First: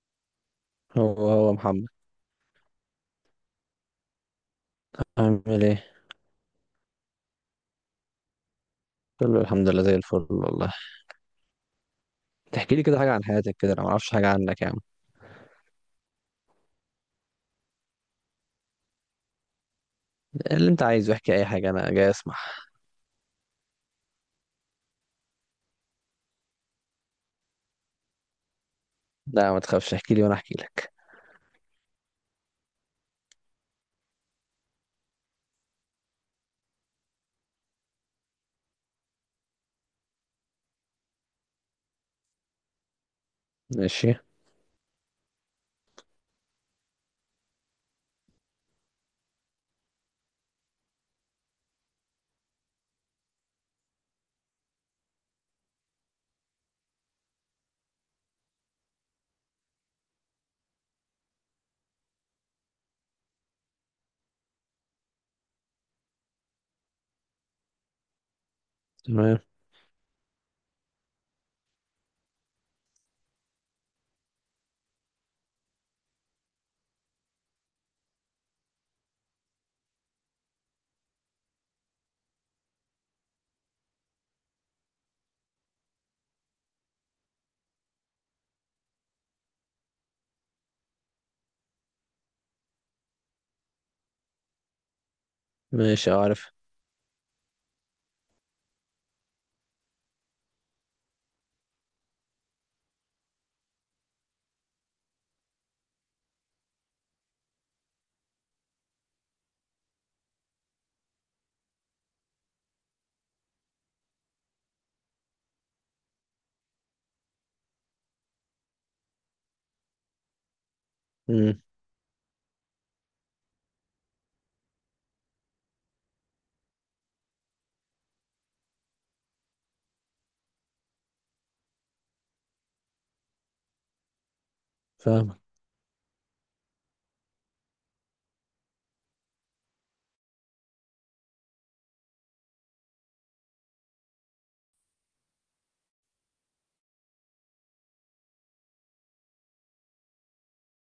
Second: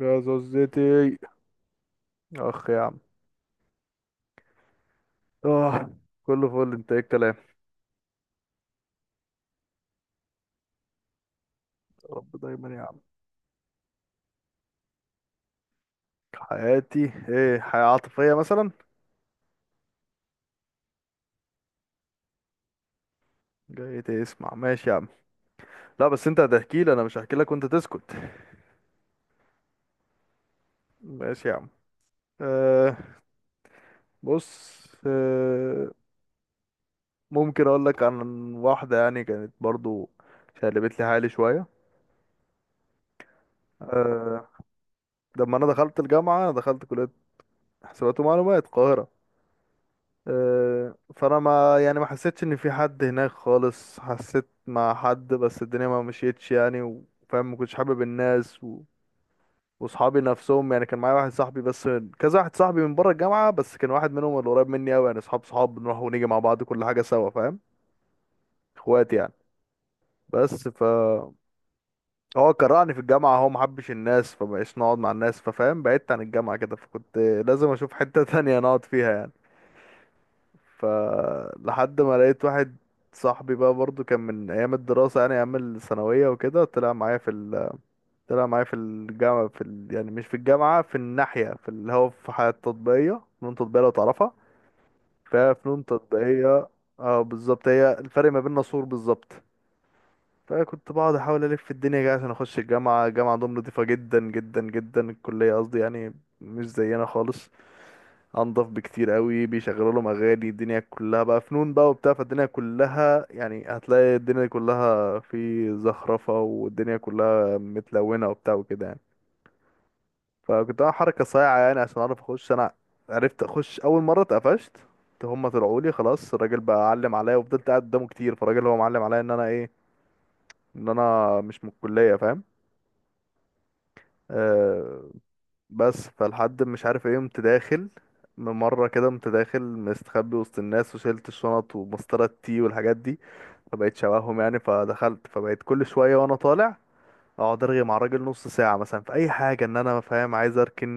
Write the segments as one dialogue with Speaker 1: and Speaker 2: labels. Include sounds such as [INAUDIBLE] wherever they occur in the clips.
Speaker 1: يا زوزتي.
Speaker 2: هو محمد.
Speaker 1: اخ يا عم.
Speaker 2: عامل ايه؟
Speaker 1: اه، كله فل. انت ايه الكلام؟
Speaker 2: كله الحمد لله زي الفل والله.
Speaker 1: يا رب دايما
Speaker 2: تحكي
Speaker 1: يا
Speaker 2: لي
Speaker 1: عم.
Speaker 2: كده حاجة عن حياتك كده، انا ما اعرفش حاجة عنك يا عم.
Speaker 1: حياتي ايه؟ حياة عاطفية مثلا؟
Speaker 2: اللي انت عايزه احكي اي حاجة، انا جاي اسمع.
Speaker 1: جاي تسمع؟ ماشي يا عم. لا بس انت هتحكي لي، انا مش هحكي لك وانت تسكت.
Speaker 2: لا ما تخافش، احكي لي وانا احكي لك.
Speaker 1: ماشي يا عم. أه بص. ممكن اقول لك عن واحدة يعني، كانت برضو شقلبت لي حالي شوية.
Speaker 2: ماشي.
Speaker 1: أه لما انا دخلت الجامعة، انا دخلت كلية حسابات ومعلومات القاهرة. فانا ما يعني ما حسيتش ان في حد هناك خالص، حسيت مع حد بس الدنيا ما مشيتش يعني، وفاهم، ما كنتش حابب الناس واصحابي نفسهم يعني. كان معايا واحد صاحبي بس، كذا واحد صاحبي من بره الجامعه، بس كان واحد منهم اللي قريب مني قوي يعني، اصحاب صحاب، بنروح ونيجي مع بعض كل حاجه سوا فاهم، اخوات يعني.
Speaker 2: تمام.
Speaker 1: بس ف هو كرهني في الجامعه، هو ما حبش الناس، فمبقاش نقعد مع الناس، ففاهم بعدت عن الجامعه كده، فكنت لازم اشوف حته [LAUGHS] تانية نقعد فيها يعني. فلحد ما لقيت واحد صاحبي بقى برضو، كان من ايام الدراسة يعني ايام الثانوية وكده. طلع معايا في طلع معايا في الجامعة في يعني مش في الجامعة، في الناحية، في اللي هو في حياة تطبيقية، فنون تطبيقية لو تعرفها. فهي فنون
Speaker 2: ماشي، عارف.
Speaker 1: تطبيقية. اه بالظبط، هي الفرق ما بيننا سور بالظبط. فكنت بقعد احاول الف في الدنيا كده عشان اخش الجامعة. الجامعة عندهم نضيفة جدا جدا جدا، الكلية قصدي يعني، مش زينا خالص، انضف بكتير قوي. بيشغلوا لهم اغاني، الدنيا كلها بقى فنون بقى وبتاع، فالدنيا كلها يعني هتلاقي الدنيا كلها في زخرفة والدنيا كلها متلونة وبتاع وكده يعني. فكنت عامل حركة صايعة
Speaker 2: امم.
Speaker 1: يعني عشان اعرف اخش انا. عرفت اخش. اول مرة اتقفشت، هما طلعوا لي خلاص، الراجل بقى علم عليا، وفضلت قاعد قدامه كتير، فالراجل هو معلم عليا ان انا ايه، ان انا مش من الكلية فاهم. آه،
Speaker 2: فاهمك.
Speaker 1: بس فالحد مش عارف ايه، قمت داخل مرة كده، قمت داخل مستخبي وسط الناس وشلت الشنط ومسطرة التي والحاجات دي، فبقيت شبههم يعني. فدخلت، فبقيت كل شوية وانا طالع اقعد ارغي مع الراجل نص ساعة مثلا في اي حاجة، ان انا فاهم عايز اركن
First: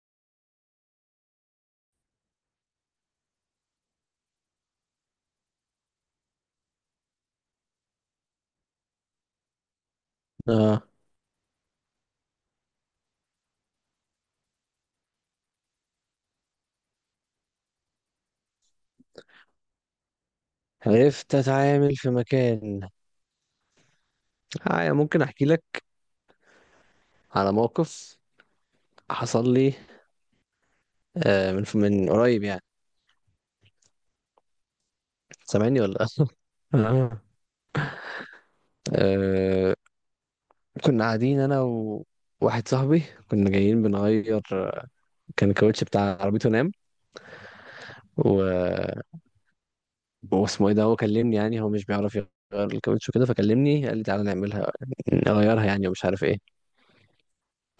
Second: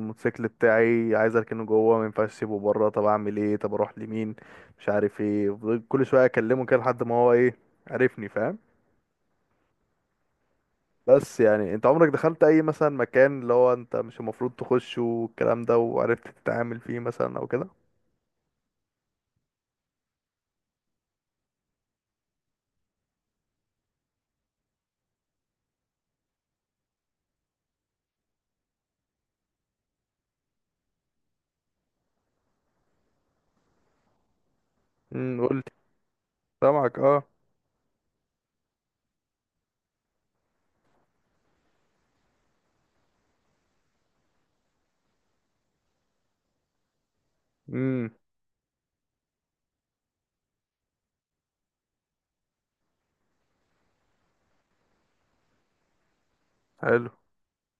Speaker 1: الموتوسيكل بتاعي، عايز اركنه جوه، ما ينفعش اسيبه بره، طب اعمل ايه، طب اروح لمين، مش عارف ايه. فضلت كل شوية اكلمه كده لحد ما هو ايه، عرفني فاهم.
Speaker 2: اه.
Speaker 1: بس يعني انت عمرك دخلت اي مثلا مكان اللي هو انت مش المفروض تخشه والكلام ده، وعرفت تتعامل فيه مثلا او كده؟
Speaker 2: عرفت اتعامل في مكان. آه، ممكن احكي لك على موقف حصل لي. من قريب يعني.
Speaker 1: قلت.
Speaker 2: سامعني ولا لا؟
Speaker 1: سامعك
Speaker 2: اه.
Speaker 1: اه.
Speaker 2: آه، كنا قاعدين انا وواحد صاحبي. كنا جايين بنغير، كان الكاوتش بتاع عربيته نام.
Speaker 1: امم
Speaker 2: و... واسمه ايه ده، هو كلمني يعني. هو مش بيعرف يغير الكاوتش وكده، فكلمني قال لي تعالى نعملها، نغيرها يعني، ومش عارف ايه.
Speaker 1: حلو.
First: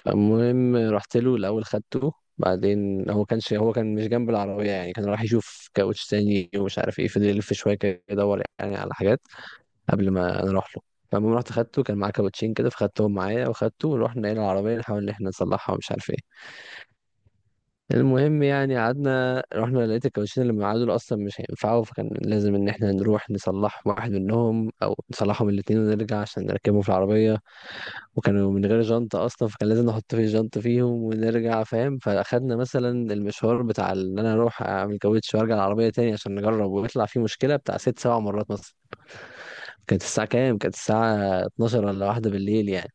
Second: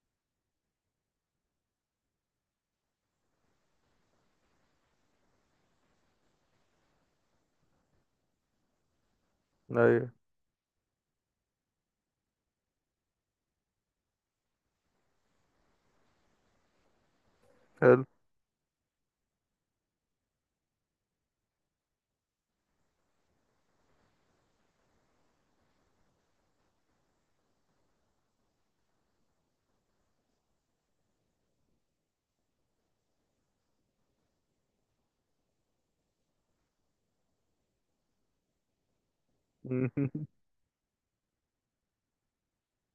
Speaker 2: فالمهم رحت له الاول، خدته. بعدين هو كان مش جنب العربية يعني. كان راح يشوف كاوتش تاني ومش عارف ايه، فضل يلف شوية كده يدور يعني على حاجات قبل
Speaker 1: ايوه.
Speaker 2: ما انا اروح له. فالمهم رحت خدته، كان معاه كاوتشين كده، فخدتهم معايا وخدته ورحنا الى العربية نحاول ان احنا نصلحها ومش عارف ايه.
Speaker 1: حلو.
Speaker 2: المهم يعني قعدنا، رحنا لقيت الكاوتشين اللي معاه دول اصلا مش هينفعوا، فكان لازم ان احنا نروح نصلح واحد منهم او نصلحهم الاتنين ونرجع عشان نركبهم في العربيه. وكانوا من غير جنطه اصلا، فكان لازم نحط في جنط فيهم ونرجع، فاهم. فاخدنا مثلا المشوار بتاع ان انا اروح اعمل كاوتش وارجع العربيه تاني عشان نجرب، ويطلع فيه مشكله، بتاع 6 7 مرات مثلا.
Speaker 1: مم.
Speaker 2: كانت الساعه كام؟ كانت الساعه 12 ولا واحدة بالليل يعني.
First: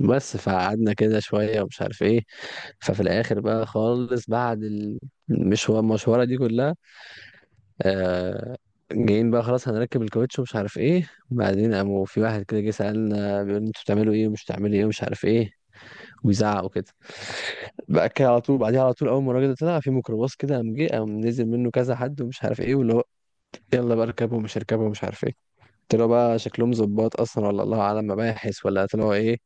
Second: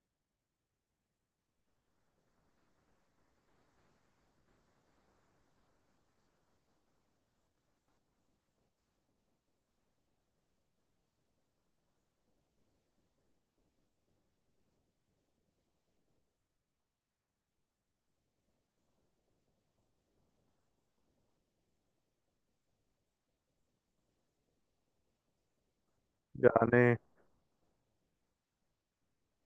Speaker 2: بس فقعدنا كده شوية ومش عارف ايه. ففي الآخر بقى خالص، بعد المشوارة دي كلها، آه جايين بقى خلاص هنركب الكاوتش ومش عارف ايه. بعدين قاموا في واحد كده جه سألنا، بيقول انتوا بتعملوا ايه ومش بتعملوا ايه ومش عارف ايه، ويزعق وكده. بقى كده على طول، بعديها على طول أول ما الراجل ده طلع في ميكروباص كده، قام جه، قام نزل منه كذا حد ومش عارف ايه، واللي هو يلا بقى اركبوا ومش اركبوا ومش عارف ايه. طلعوا بقى
Speaker 1: [LAUGHS] يعني
Speaker 2: شكلهم
Speaker 1: ايه؟
Speaker 2: ظباط اصلا، ولا الله اعلم مباحث، ولا طلعوا ايه.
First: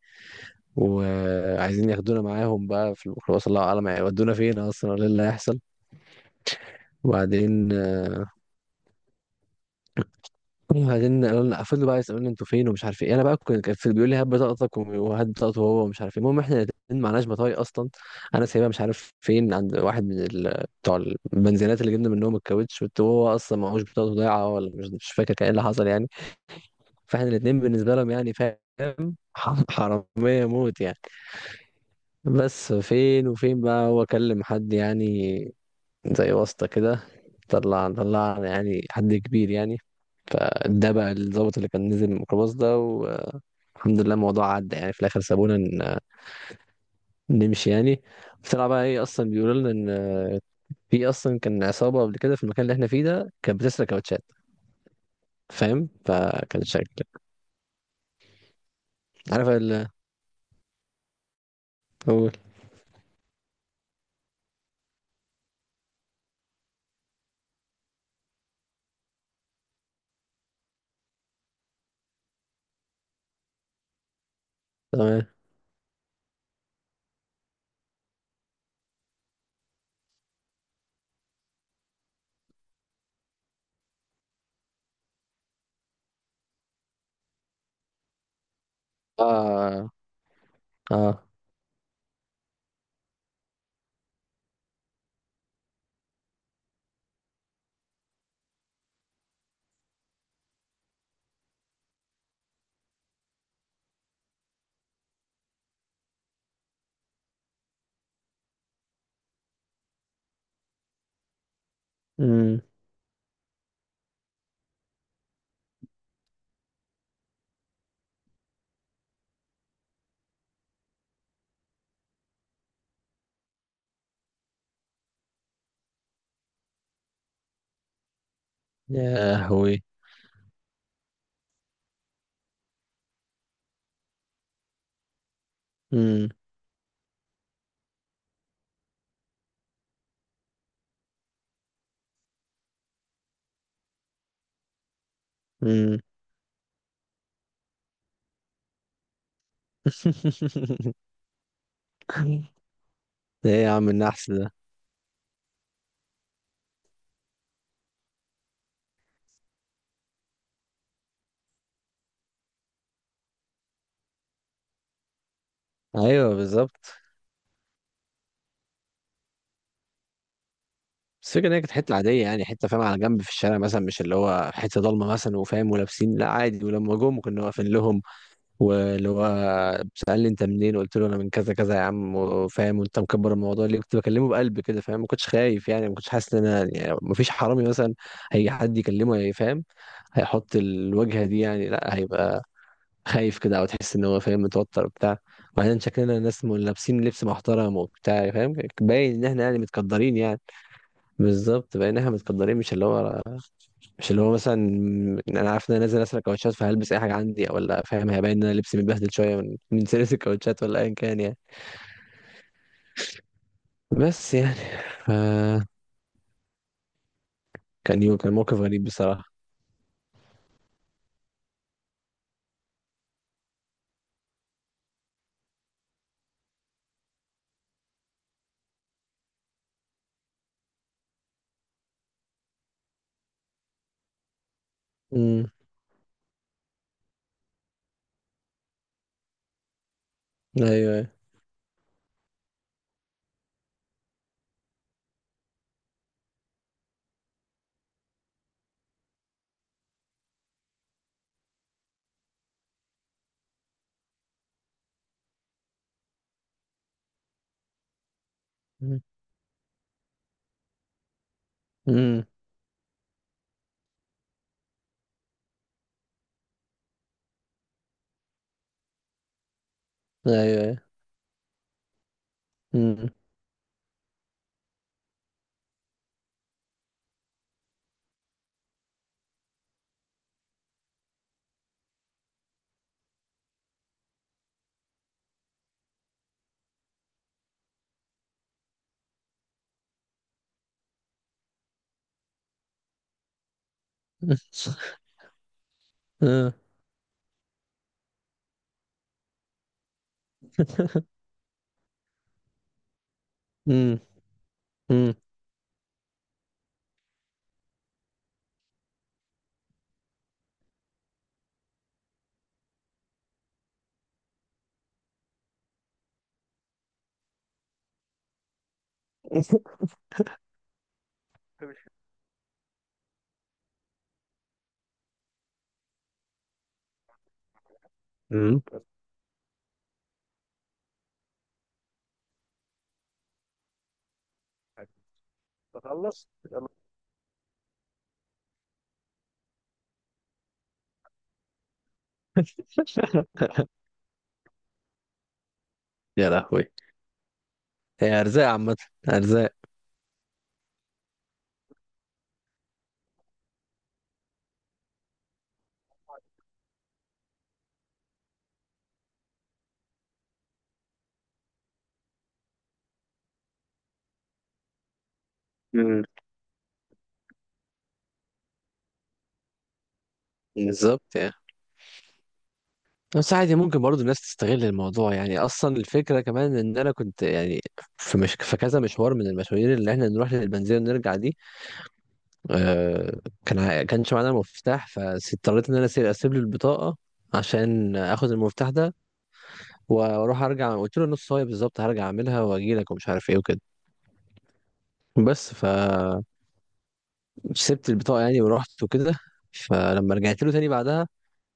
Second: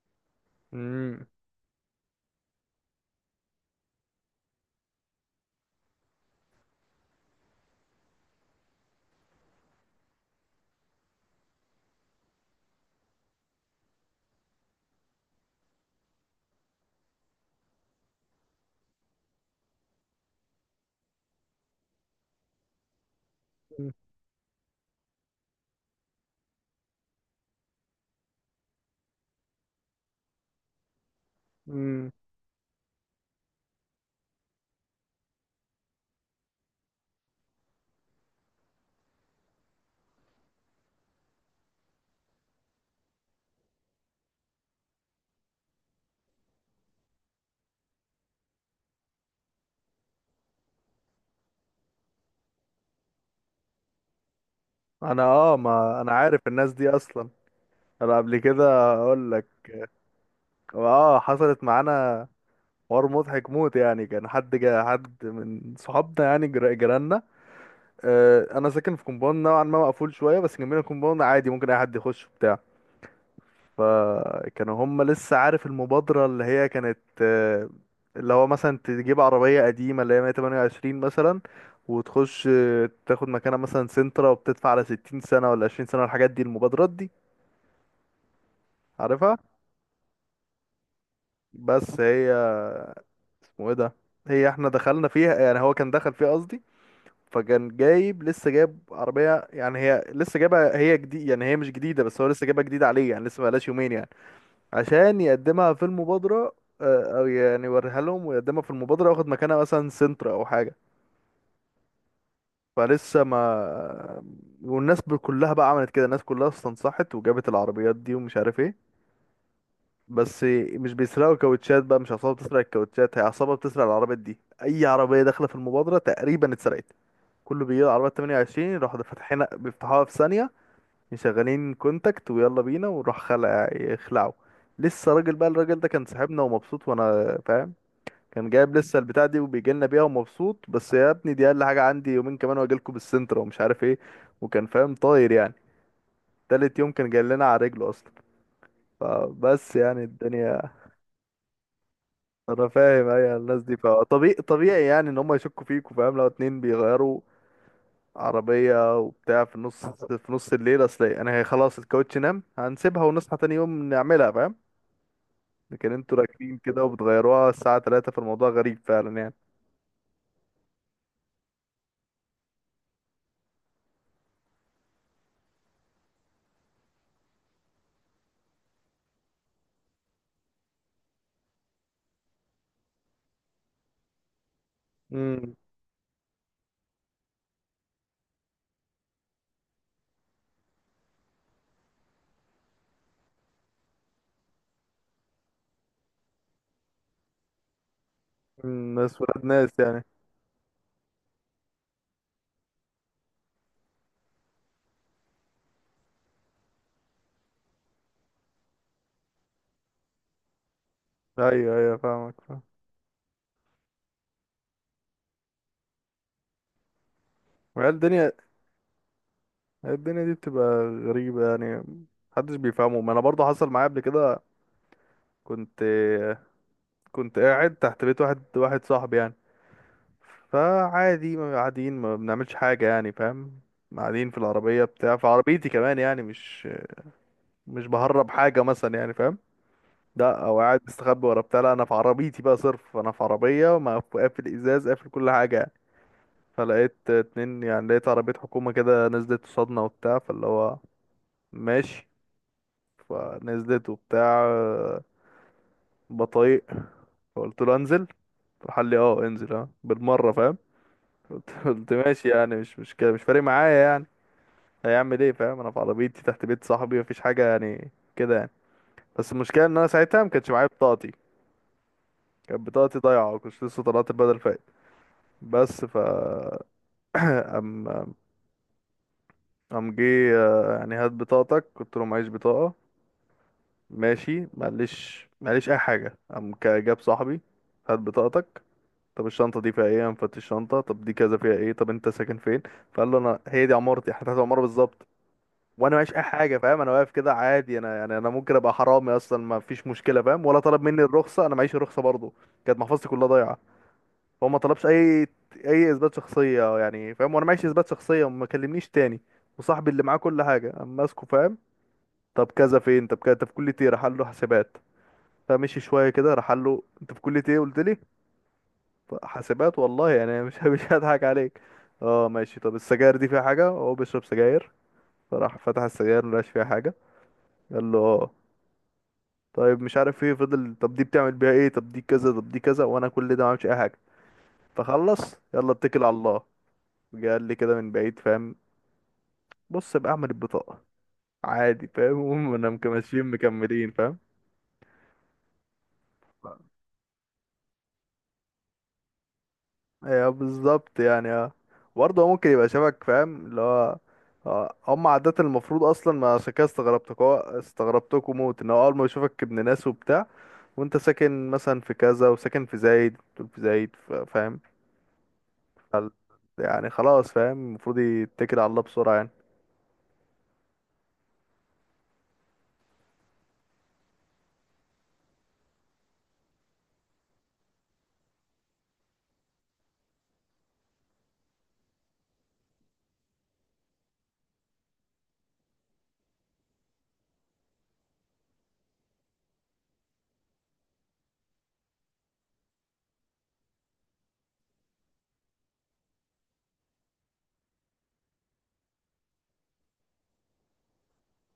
Speaker 1: امم
Speaker 2: وعايزين ياخدونا معاهم بقى في الميكروباص، الله اعلم هيودونا فين اصلا، ولا إيه اللي هيحصل. وبعدين، قالوا لنا، فضلوا بقى يسالوني انتوا فين ومش عارف ايه. انا بقى كنت بيقول لي هات بطاقتك، وهات بطاقته هو، ومش عارف ايه. المهم احنا الاتنين معناش بطايق اصلا. انا سايبها مش عارف فين عند واحد من بتوع البنزينات اللي جبنا منهم الكاوتش، وهو اصلا معهوش بطاقته، ضايعه ولا مش فاكر كان ايه اللي حصل يعني. فاحنا الاتنين بالنسبه لهم يعني، فاهم، حرامية موت يعني.
Speaker 1: امم
Speaker 2: بس فين وفين بقى، هو كلم حد يعني، زي واسطة كده، طلع يعني حد كبير يعني. فده بقى الضابط اللي كان نزل من الميكروباص ده. والحمد لله الموضوع عدى يعني، في الآخر سابونا نمشي يعني. طلع بقى ايه؟ أصلا بيقولوا لنا إن في، أصلا كان عصابة قبل كده في المكان اللي احنا فيه ده، كانت بتسرق كاوتشات،
Speaker 1: انا اه،
Speaker 2: فاهم.
Speaker 1: ما انا عارف
Speaker 2: فكان
Speaker 1: الناس دي
Speaker 2: شكل.
Speaker 1: اصلا. انا قبل كده اقول
Speaker 2: عارف
Speaker 1: لك،
Speaker 2: ال.
Speaker 1: اه حصلت معانا
Speaker 2: قول.
Speaker 1: حوار مضحك موت يعني. كان حد جا، حد من صحابنا يعني، جيراننا. انا ساكن في كومباوند نوعا ما مقفول شويه، بس جنبنا كومباوند عادي ممكن اي حد يخش بتاع. فكانوا هم
Speaker 2: تمام.
Speaker 1: لسه عارف المبادرة اللي هي كانت اللي هو مثلا تجيب عربية قديمة اللي هي 128 مثلا، وتخش تاخد مكانها مثلا سنترا وبتدفع على 60 سنة ولا 20 سنة والحاجات دي، المبادرات دي عارفها.
Speaker 2: اه. اه.
Speaker 1: بس هي اسمه ايه ده، هي احنا دخلنا فيها يعني، هو كان دخل فيها قصدي. فكان جايب لسه، جايب عربية يعني، هي لسه جايبها، هي جديد يعني، هي مش جديدة بس هو لسه جايبها جديدة عليه يعني، لسه بقالهاش يومين يعني، عشان يقدمها في المبادرة، او يعني يوريها لهم ويقدمها في المبادرة وياخد مكانها مثلا سنتر او حاجة.
Speaker 2: امم.
Speaker 1: فلسه ما، والناس كلها بقى عملت كده، الناس كلها استنصحت وجابت العربيات دي ومش عارف ايه. بس مش بيسرقوا كاوتشات بقى، مش عصابة بتسرق الكاوتشات، هي عصابة بتسرق العربيات دي. اي عربية داخلة في المبادرة تقريبا اتسرقت. كله بيجي العربية 28 يروحوا
Speaker 2: يا
Speaker 1: فاتحين،
Speaker 2: هوي.
Speaker 1: بيفتحوها في ثانية، مشغلين كونتاكت ويلا بينا ونروح خلع، يخلعوا. لسه راجل بقى، الراجل ده كان
Speaker 2: امم.
Speaker 1: صاحبنا ومبسوط وانا فاهم، كان جايب لسه البتاع دي وبيجي لنا بيها ومبسوط، بس يا ابني دي اقل حاجه عندي يومين كمان واجي لكم بالسنتر ومش عارف ايه، وكان فاهم طاير يعني.
Speaker 2: امم.
Speaker 1: تالت يوم كان جاي لنا على رجله اصلا. فبس يعني الدنيا،
Speaker 2: [LAUGHS]
Speaker 1: انا فاهم اي
Speaker 2: ايه
Speaker 1: الناس
Speaker 2: يا
Speaker 1: دي،
Speaker 2: عم النحس
Speaker 1: فطبيعي
Speaker 2: ده.
Speaker 1: طبيعي يعني ان هم يشكوا فيك، وفاهم لو اتنين بيغيروا عربيه وبتاع في النص، في نص الليل، اصل انا هي خلاص الكاوتش نام هنسيبها ونصحى تاني يوم نعملها فاهم، لكن انتوا
Speaker 2: ايوه،
Speaker 1: راكبين كده
Speaker 2: بالظبط.
Speaker 1: وبتغيروها الساعه 3، فالموضوع غريب فعلا يعني.
Speaker 2: بس الفكرة إن هي كانت حتة عادية يعني، حتة فاهم على جنب في الشارع مثلا، مش اللي هو حتة ضلمة مثلا وفاهم. ولابسين لا عادي، ولما جم كنا واقفين لهم. واللي هو سألني أنت منين، قلت له أنا من كذا كذا يا عم وفاهم، وأنت مكبر الموضوع ليه. كنت بكلمه بقلب كده، فاهم، ما كنتش
Speaker 1: امم
Speaker 2: خايف يعني، ما كنتش حاسس إن أنا، يعني ما فيش حرامي مثلا هيجي حد يكلمه هيفهم، هيحط الوجهة دي يعني. لا، هيبقى خايف كده، أو تحس إن هو فاهم متوتر وبتاع. وبعدين شكلنا ناس لابسين لبس محترم وبتاع فاهم، باين
Speaker 1: ناس
Speaker 2: إن
Speaker 1: ولاد
Speaker 2: إحنا يعني
Speaker 1: ناس يعني.
Speaker 2: متقدرين يعني. بالظبط، بقينا احنا متقدرين، مش اللي هو، مثلا انا عارف ان انا نازل اسرق كاوتشات فهلبس اي حاجه عندي او لا، فاهم، هيبان ان انا لبسي متبهدل شويه من [LAUGHS] من سيرة الكاوتشات ولا ايا كان يعني.
Speaker 1: ايوه ايوه فاهمك فاهم.
Speaker 2: بس يعني. ف
Speaker 1: هي الدنيا
Speaker 2: كان موقف غريب بصراحه.
Speaker 1: هي الدنيا دي بتبقى غريبة يعني، محدش بيفهمه. ما انا برضه حصل معايا قبل كده. كنت كنت قاعد تحت بيت واحد، واحد صاحبي يعني. فعادي ما قاعدين، ما بنعملش حاجة يعني فاهم، قاعدين في العربية بتاع، في
Speaker 2: امم.
Speaker 1: عربيتي كمان يعني. مش بهرب حاجة مثلا يعني فاهم، لا او قاعد
Speaker 2: ايوه.
Speaker 1: مستخبي ورا بتاع، لا انا في عربيتي بقى صرف، انا في عربية قافل ازاز، قافل كل حاجة يعني. فلقيت اتنين يعني، لقيت عربية حكومة كده نزلت قصادنا وبتاع، فاللي هو ماشي. فنزلت وبتاع، بطايق. فقلت له انزل، راح قال لي اه انزل اه بالمره فاهم. قلت
Speaker 2: امم.
Speaker 1: ماشي يعني، مش كده، مش فارق معايا يعني، هيعمل ايه فاهم، انا في عربيتي تحت بيت صاحبي، مفيش حاجه يعني كده يعني. بس المشكله ان انا ساعتها ما كانش معايا
Speaker 2: ايوه.
Speaker 1: بطاقتي، كانت بطاقتي
Speaker 2: امم.
Speaker 1: ضايعه وكنت لسه طلعت البدل فايت. بس ف ام ام جه يعني هات بطاقتك، قلت له معيش بطاقه. ماشي معلش معلش اي حاجه. قام جاب صاحبي، هات بطاقتك. طب الشنطة دي فيها ايه؟ أنا مفتش الشنطة. طب دي كذا فيها ايه؟ طب انت ساكن فين؟ فقال له انا هي دي عمارتي، احنا تحت العمارة بالظبط، وانا معيش اي
Speaker 2: امم.
Speaker 1: حاجة فاهم، انا واقف كده عادي، انا يعني انا ممكن ابقى حرامي اصلا، ما فيش مشكلة فاهم. ولا طلب مني الرخصة، انا معيش الرخصة برضه، كانت محفظتي كلها ضايعة.
Speaker 2: امم.
Speaker 1: فهو ما طلبش اي اثبات شخصية يعني فاهم، وانا معيش اثبات شخصية وما كلمنيش تاني، وصاحبي اللي معاه كل حاجة اما ماسكه فاهم. طب كذا فين، طب كذا، انت في كلية ايه؟ راح قال له حسابات. فمشي شوية كده، راح قال له انت في كلية ايه؟ قلت لي حاسبات والله يعني، مش [LAUGHS] مش هضحك عليك. اه ماشي. طب السجاير دي فيها حاجة؟ هو بيشرب سجاير. فراح فتح السجاير، ملقاش فيها حاجة. قال له اه،
Speaker 2: امم.
Speaker 1: طيب مش عارف ايه، فضل طب دي بتعمل بيها ايه، طب دي كذا، طب دي كذا، وانا كل ده ما عملتش اي حاجة. فخلص، يلا اتكل على
Speaker 2: تخلص.
Speaker 1: الله. جه قال لي كده من بعيد فاهم، بص بقى اعمل البطاقة عادي فاهم. [LAUGHS] هم انا ماشيين
Speaker 2: [LAUGHS]
Speaker 1: مكملين فاهم.
Speaker 2: يا لهوي. هي ارزاق عامه، ارزاق.
Speaker 1: ايوه بالظبط يعني اه. برضه هو ممكن يبقى شبك فاهم اللي هو، اه، هم عادة المفروض اصلا ما، عشان كده استغربتك، هو استغربتكوا موت ان هو اول ما يشوفك ابن ناس وبتاع، وانت ساكن مثلا في كذا وساكن في زايد، دول في زايد فاهم
Speaker 2: مم.
Speaker 1: فال- يعني خلاص فاهم المفروض يتكل على الله بسرعة يعني.
Speaker 2: بالظبط يعني. بس عادي ممكن برضو الناس تستغل الموضوع يعني. اصلا الفكره كمان ان انا كنت يعني في، مش في كذا مشوار من المشاوير اللي احنا نروح للبنزينه ونرجع دي، آه كان كانش معانا مفتاح، فاضطريت ان انا أسيب، له البطاقه عشان اخد المفتاح ده واروح ارجع. قلت له نص صايه بالظبط هرجع اعملها واجي لك، ومش عارف ايه وكده. بس فسبت البطاقه يعني ورحت وكده. فلما رجعت له تاني بعدها،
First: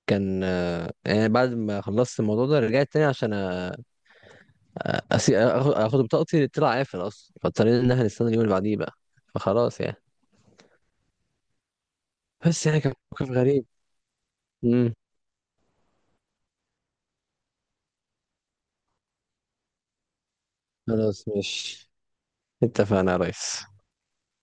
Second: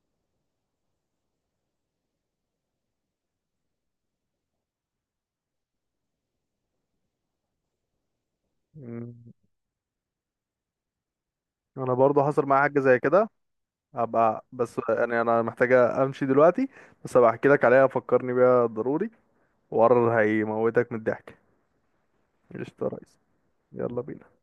Speaker 2: كان، يعني بعد ما خلصت الموضوع ده رجعت تاني عشان آخد بطاقتي، طلع قافل أصلا، فاضطرينا إن إحنا نستنى اليوم اللي بعديه بقى.
Speaker 1: مم.
Speaker 2: فخلاص يعني.
Speaker 1: انا برضه حصل معايا
Speaker 2: بس
Speaker 1: حاجة
Speaker 2: يعني كان
Speaker 1: زي كده.
Speaker 2: موقف غريب.
Speaker 1: هبقى بس،
Speaker 2: امم.
Speaker 1: يعني انا محتاجة امشي دلوقتي، بس هبقى احكي لك عليها، فكرني بيها ضروري، وقرر هيموتك من
Speaker 2: خلاص،
Speaker 1: الضحك.
Speaker 2: ماشي.
Speaker 1: قشطة يا
Speaker 2: اتفقنا يا
Speaker 1: ريس.
Speaker 2: ريس.
Speaker 1: يلا بينا.